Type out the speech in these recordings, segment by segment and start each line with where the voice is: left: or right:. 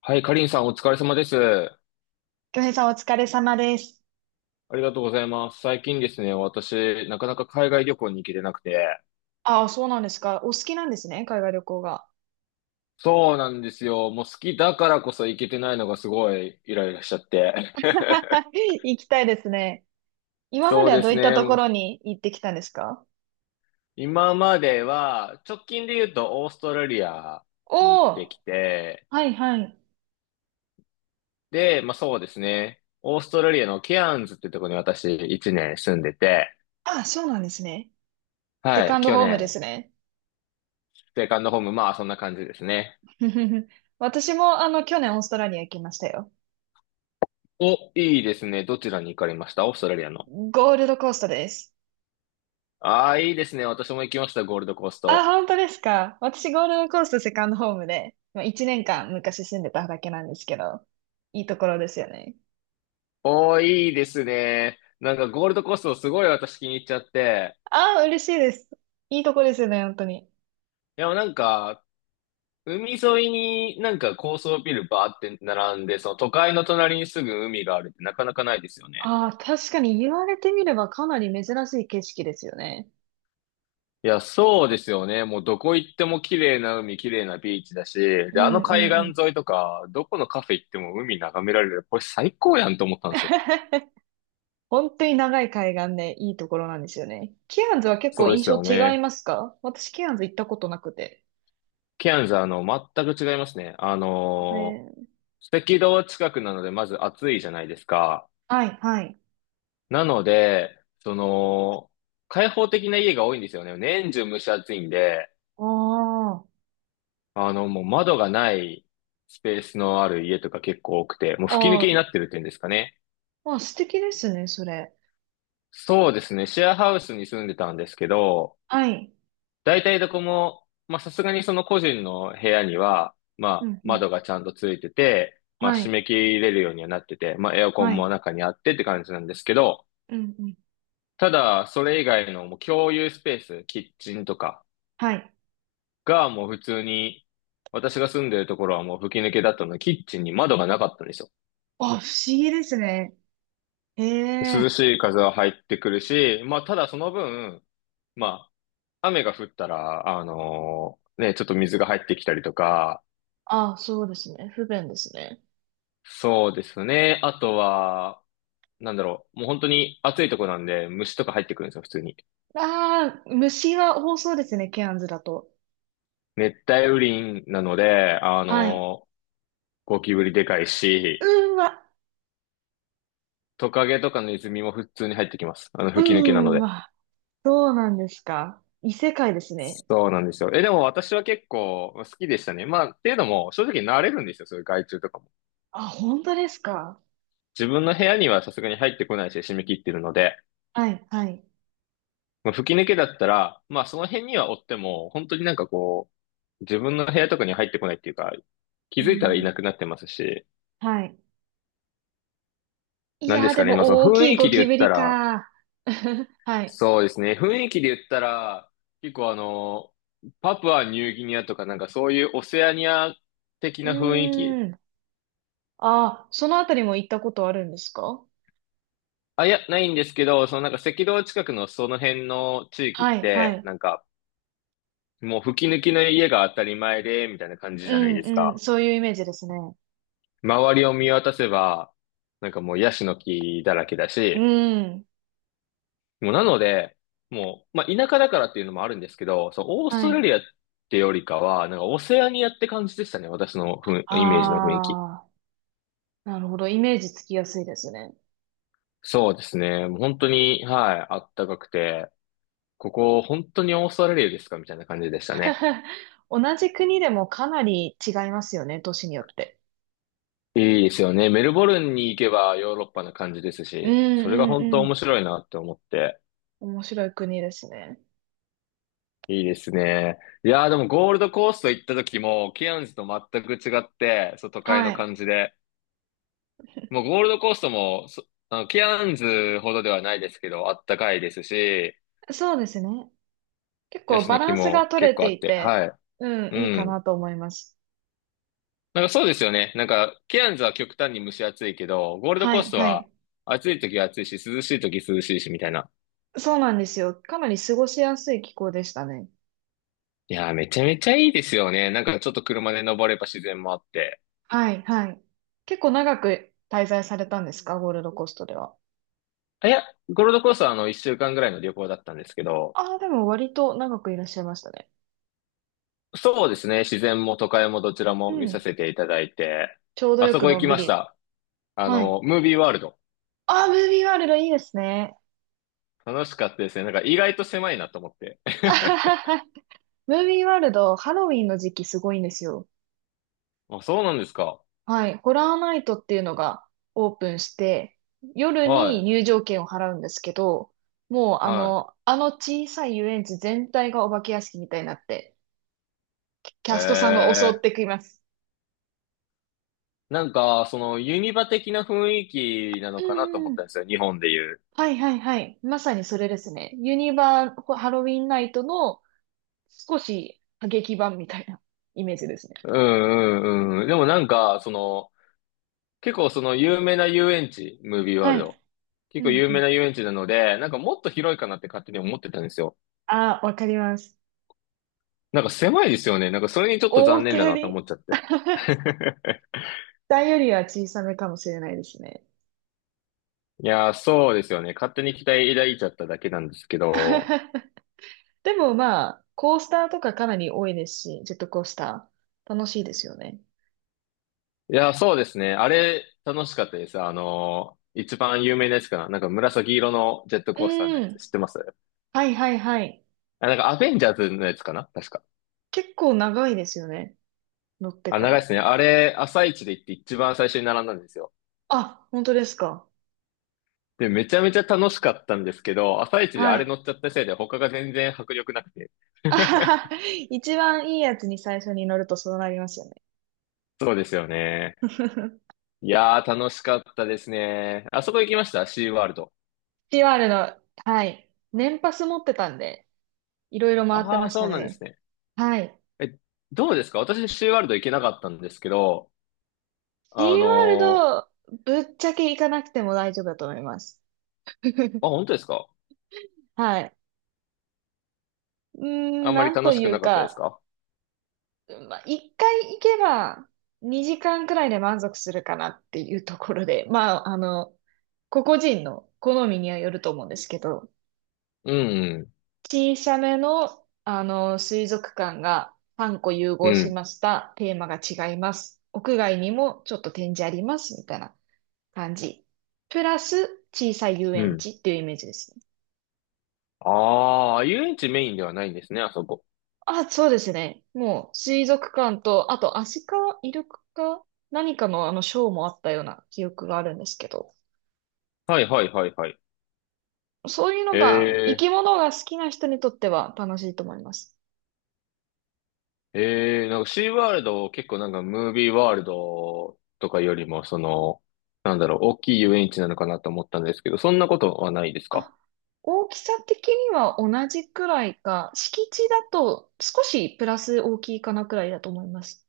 left: はい、かりんさんお疲れ様です。
right: 京平さんお疲れ様です。
left: ありがとうございます。最近ですね、私、なかなか海外旅行に行けてなくて。
right: ああ、そうなんですか。お好きなんですね、海外旅行が。
left: そうなんですよ。もう好きだからこそ行けてないのがすごいイライラしちゃって。
right: 行きたいですね。今ま
left: そ
right: で
left: う
right: は
left: で
right: どう
left: す
right: いったとこ
left: ね。
right: ろに行ってきたんですか？
left: 今までは、直近で言うとオーストラリアに行っ
right: お
left: てき
right: お
left: て、
right: ー、はいはい。
left: で、まあそうですね。オーストラリアのケアンズってとこに私1年住んでて、
right: ああ、そうなんですね。セ
left: は
right: カ
left: い、
right: ンド
left: 去
right: ホームで
left: 年、
right: すね。
left: セカンドホーム、まあそんな感じですね。
right: 私も、去年オーストラリア行きましたよ。
left: お、いいですね。どちらに行かれましたオーストラリアの？
right: ゴールドコーストです。
left: ああ、いいですね。私も行きました、ゴールドコース
right: あ、
left: ト。
right: 本当ですか？私、ゴールドコーストセカンドホームで、まあ、1年間昔住んでただけなんですけど、いいところですよね。
left: おー、いいですね。なんかゴールドコーストすごい私気に入っちゃって。
right: あ、嬉しいです。いいとこですよね、本当に。
left: いや、なんか、海沿いになんか高層ビルバーって並んで、その都会の隣にすぐ海があるってなかなかないですよね。
right: ああ、確かに言われてみればかなり珍しい景色ですよね。
left: いや、そうですよね。もうどこ行っても綺麗な海、綺麗なビーチだし、
right: う
left: で、
right: ん
left: あの
right: う
left: 海
right: んう
left: 岸
right: ん。
left: 沿いとか、どこのカフェ行っても海眺められる。これ最高やんと思ったんですよ。
right: 本当に長い海岸でいいところなんですよね。ケアンズは結
left: そ
right: 構
left: うで
right: 印
left: す
right: 象
left: よ
right: 違い
left: ね。
right: ますか？私ケアンズ行ったことなくて。
left: ケアンズ、全く違いますね。
right: えー、
left: 赤道近くなので、まず暑いじゃないですか。
right: はい、はい。
left: なので、開放的な家が多いんですよね。年中蒸し暑いんで、
right: あ
left: もう窓がないスペースのある家とか結構多くて、もう
right: あ、
left: 吹き抜
right: あ
left: けに
right: あ、
left: なってるっていうんですかね。
right: まあ素敵ですね、それ。
left: そうですね。シェアハウスに住んでたんですけど、
right: はい。
left: 大体どこも、まあ、さすがにその個人の部屋には、ま
right: う
left: あ、
right: んうん。
left: 窓がちゃんとついてて、まあ、
right: は
left: 締
right: い、
left: め切れるようにはなってて、まあ、エアコ
right: は
left: ンも
right: い。
left: 中にあってって感じなんですけど、
right: うんうん。
left: ただ、それ以外のもう共有スペース、キッチンとか
right: はい。
left: がもう普通に、私が住んでるところはもう吹き抜けだったので、キッチンに窓がなかったんですよ。
right: あ、不思議ですね。え
left: 涼
right: え、
left: しい風は入ってくるし、まあ、ただその分、まあ、雨が降ったら、あのね、ちょっと水が入ってきたりとか、
right: ああ、そうですね。不便ですね。
left: そうですね。あとは、なんだろう。もう本当に暑いとこなんで、虫とか入ってくるんですよ、普通に。
right: ああ、虫は多そうですね、ケアンズだと。
left: 熱帯雨林なので、
right: はい。
left: ゴキブリでかい
right: う
left: し、
right: ーわ、
left: トカゲとかのネズミも普通に入ってきます。吹き抜けなの
right: うー
left: で。
right: わ、そうなんですか。異世界ですね。
left: そうなんですよ。でも私は結構好きでしたね。まあ、っていうのも、正直慣れるんですよ、そういう害虫とかも。
right: あ、本当ですか？
left: 自分の部屋にはさすがに入ってこないし、締め切ってるので。
right: はい、はい。
left: まあ、吹き抜けだったら、まあその辺には追っても、本当になんかこう、自分の部屋とかに入ってこないっていうか、
right: う
left: 気づいたらい
right: ん、
left: なくなってますし、
right: はい。い
left: なんで
right: やー、
left: す
right: で
left: かね、まあその
right: も大
left: 雰
right: きい
left: 囲
right: ゴ
left: 気で
right: キ
left: 言
right: ブ
left: った
right: リ
left: ら、
right: か。はい。
left: そうですね、雰囲気で言ったら、結構パプアニューギニアとかなんかそういうオセアニア的
right: う
left: な雰囲気、
right: ーん。あ、そのあたりも行ったことあるんですか？
left: あ、いや、ないんですけど、そのなんか赤道近くのその辺の地域っ
right: はい、は
left: て、
right: い。
left: なんかもう吹き抜きの家が当たり前で、みたいな感じ
right: う
left: じゃないです
right: ん、うん。
left: か。
right: そういうイメージですね。
left: 周りを見渡せば、なんかもうヤシの木だらけだ
right: う
left: し、
right: ん。
left: もうなので、もう、まあ、田舎だからっていうのもあるんですけど、そう、オース
right: は
left: トラ
right: い。
left: リアってよりかは、なんかオセアニアって感じでしたね、私のふんイメージの雰囲気。
right: ああ、なるほど。イメージつきやすいですね。
left: そうですね、もう本当に、はい、あったかくて、ここ本当にオーストラリアですかみたいな感じでしたね。
right: 同じ国でもかなり違いますよね、都市によって。
left: いいですよね。メルボルンに行けばヨーロッパな感じです
right: うん
left: し、それが
right: うん
left: 本当
right: うん。
left: 面白いなって思って。
right: 面白い国ですね。
left: いいですね。いやーでもゴールドコースト行った時も、ケアンズと全く違って、そう、都会
right: は
left: の
right: い。
left: 感じで。もうゴールドコーストも、そ、あの、ケアンズほどではないですけど、あったかいですし、
right: そうですね。結
left: ヤ
right: 構
left: シ
right: バ
left: の木
right: ランスが
left: も
right: 取
left: 結
right: れ
left: 構あ
right: て
left: っ
right: い
left: て、
right: て、
left: はい。
right: うん、
left: う
right: いいか
left: ん。
right: なと思います。
left: なんかそうですよね。なんか、ケアンズは極端に蒸し暑いけど、ゴールド
right: は
left: コース
right: い、
left: ト
right: は
left: は
right: い。
left: 暑い時は暑いし、涼しい時涼しいし、みたいな。
right: そうなんですよ。かなり過ごしやすい気候でしたね。
left: いやーめちゃめちゃいいですよね。なんかちょっと車で登れば自然もあって。
right: はい、はい。結構長く滞在されたんですか、ゴールドコーストでは。
left: あ、いや、ゴールドコーストは一週間ぐらいの旅行だったんですけど、
right: ああ、でも割と長くいらっしゃいましたね。
left: そうですね。自然も都会もどちら
right: う
left: も見さ
right: ん。
left: せていただいて、
right: ちょうど
left: あ
right: よ
left: そ
right: く
left: こ
right: の
left: 行き
right: んび
left: まし
right: り。
left: た。
right: はい。
left: ムービーワールド。
right: ああ、ムービーワールドいいですね。
left: 楽しかったですね。なんか意外と狭いなと思って。
right: あはははムービーワールド、ハロウィンの時期すごいんですよ。
left: あ、そうなんですか。
right: はい。ホラーナイトっていうのがオープンして、夜に
left: は
right: 入場券を払うんですけど、もう
left: い。
right: あ
left: は
right: の、あの小さい遊園地全体がお化け屋敷みたいになって、キ
left: い。え
right: ャストさんが襲っ
left: ー。
right: てきます。
left: なんか、ユニバ的な雰囲気な
right: う
left: のかなと
right: ん
left: 思
right: う
left: ったん
right: ん。
left: ですよ。日本でいう。
right: はいはいはい。まさにそれですね。ユニバーハロウィンナイトの少し過激版みたいな イメージですね。
left: うんうんうん。でもなんか、結構その有名な遊園地、ムービーワー
right: は
left: ルド。
right: い。
left: 結
right: う
left: 構
right: ん
left: 有
right: う
left: 名な
right: ん。
left: 遊園地なので、なんかもっと広いかなって勝手に思ってたんですよ。
right: ああ、わかります。
left: なんか狭いですよね。なんかそれにちょっと
right: 思
left: 残
right: った
left: 念だ
right: よ
left: なと思
right: り、
left: っちゃって。
right: 大よりは小さめかもしれないですね。
left: いやー、そうですよね。勝手に期待抱いちゃっただけなんですけど。
right: でもまあ、コースターとかかなり多いですし、ジェットコースター。楽しいですよね。
left: いやー、そうですね。あれ、楽しかったです。一番有名なやつかな。なんか紫色のジェットコースターの
right: う
left: やつ、
right: ん。
left: 知ってます？
right: はいはいはい。
left: あ、なんかアベンジャーズのやつかな確か。
right: 結構長いですよね。乗って
left: あ、
right: か
left: 長い
right: ら。
left: ですね。あれ、朝一で行って一番最初に並んだんですよ。
right: あ、本当ですか。
left: で、めちゃめちゃ楽しかったんですけど、朝一であ
right: は
left: れ
right: い。
left: 乗っちゃったせいで他が全然迫力なくて。
right: あは は一番いいやつに最初に乗るとそうなりますよね。
left: そうですよね。いやー、楽しかったですね。あそこ行きましたシーワールド？
right: シー r の、はい。年パス持ってたんで、いろいろ回って
left: あ
right: ま
left: あ、
right: し
left: そ
right: た
left: うなんで
right: ね。
left: すね。
right: はい。
left: え、どうですか？私シーワールド行けなかったんですけど、
right: シ
left: あ
right: ー
left: の
right: ワールド、ぶっちゃけ行かなくても大丈夫だと思います。
left: あ、本当ですか？
right: はい。うー
left: あ
right: ん、
left: んま
right: な
left: り
right: ん
left: 楽
right: と
left: し
right: い
left: く
right: う
left: なかったです
right: か、
left: か？
right: まあ、一回行けば2時間くらいで満足するかなっていうところで、個々人の好みにはよると思うんですけど、
left: うん、
right: 小さめの、水族館が3個融
left: う
right: 合し
left: ん、
right: ました。テーマが違います。屋外にもちょっと展示あります。みたいな感じ。プラス小さい遊
left: う
right: 園
left: ん。
right: 地っていうイメージですね。
left: ああ、遊園地メインではないんですね、あそこ。
right: あ、そうですね。もう、水族館と、あと、アシカ、イルカか、何かのショーもあったような記憶があるんですけど、
left: はいはいはいはい。
right: そういうのが、生き
left: え
right: 物が好きな人にとっては楽しいと思います。
left: なんかシーワールド結構なんかムービーワールドとかよりも、なんだろう、大きい遊園地なのかなと思ったんですけど、そんなことはないですか？
right: あ、大きさ的には同じくらいか、敷地だと少しプラス大きいかなくらいだと思います。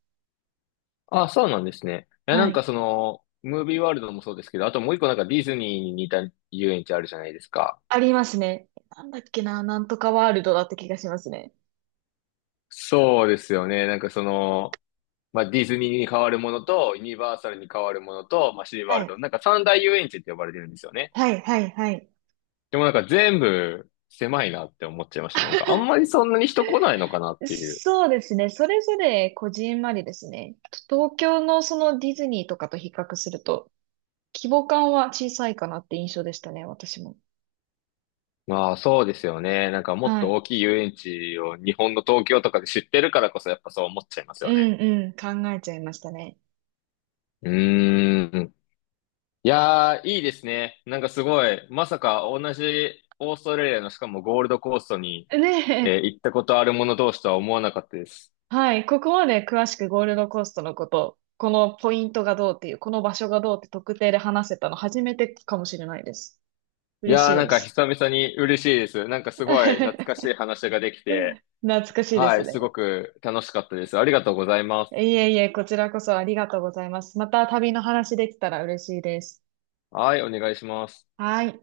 left: あ、そうなんですね。いや、な
right: は
left: んか
right: い。
left: ムービーワールドもそうですけど、あともう一個なんかディズニーに似た遊園地あるじゃないですか。
right: ありますね。なんだっけな、なんとかワールドだった気がしますね。
left: そうですよね。なんかまあ、ディズニーに変わるものと、ユニバーサルに変わるものと、まあ、シーワ
right: は
left: ールド、
right: い。
left: なんか三大遊園地って呼ばれてるんですよね。
right: はい、はい、はい。
left: でもなんか全部狭いなって思っちゃいました。なんかあんまりそんなに人来ないのかなっていう。
right: そうですね。それぞれこじんまりですね。と東京のそのディズニーとかと比較すると、規模感は小さいかなって印象でしたね、私も。
left: まあそうですよね。なんかもっ
right: は
left: と
right: い。
left: 大きい遊園地を日本の東京とかで知ってるからこそやっぱそう思っちゃいます
right: う
left: よね。
right: んうん、考えちゃいましたね。
left: うーん。いやー、いいですね。なんかすごい、まさか同じオーストラリアのしかもゴールドコーストに、
right: ねえ。
left: 行ったことある者同士とは思わなかったです。
right: はい。ここまで詳しくゴールドコーストのこと、このポイントがどうっていう、この場所がどうって特定で話せたの初めてかもしれないです。
left: い
right: 嬉し
left: や
right: い
left: ー、なん
right: で
left: か
right: す。
left: 久々に嬉しいです。なんかすごい懐かしい 話ができて、
right: 懐かしいで
left: は
right: す
left: い、す
right: ね。
left: ごく楽しかったです。ありがとうございま
right: い
left: す。
right: えいえ、こちらこそありがとうございます。また旅の話できたら嬉しいです。
left: はい、お願いします。
right: はい。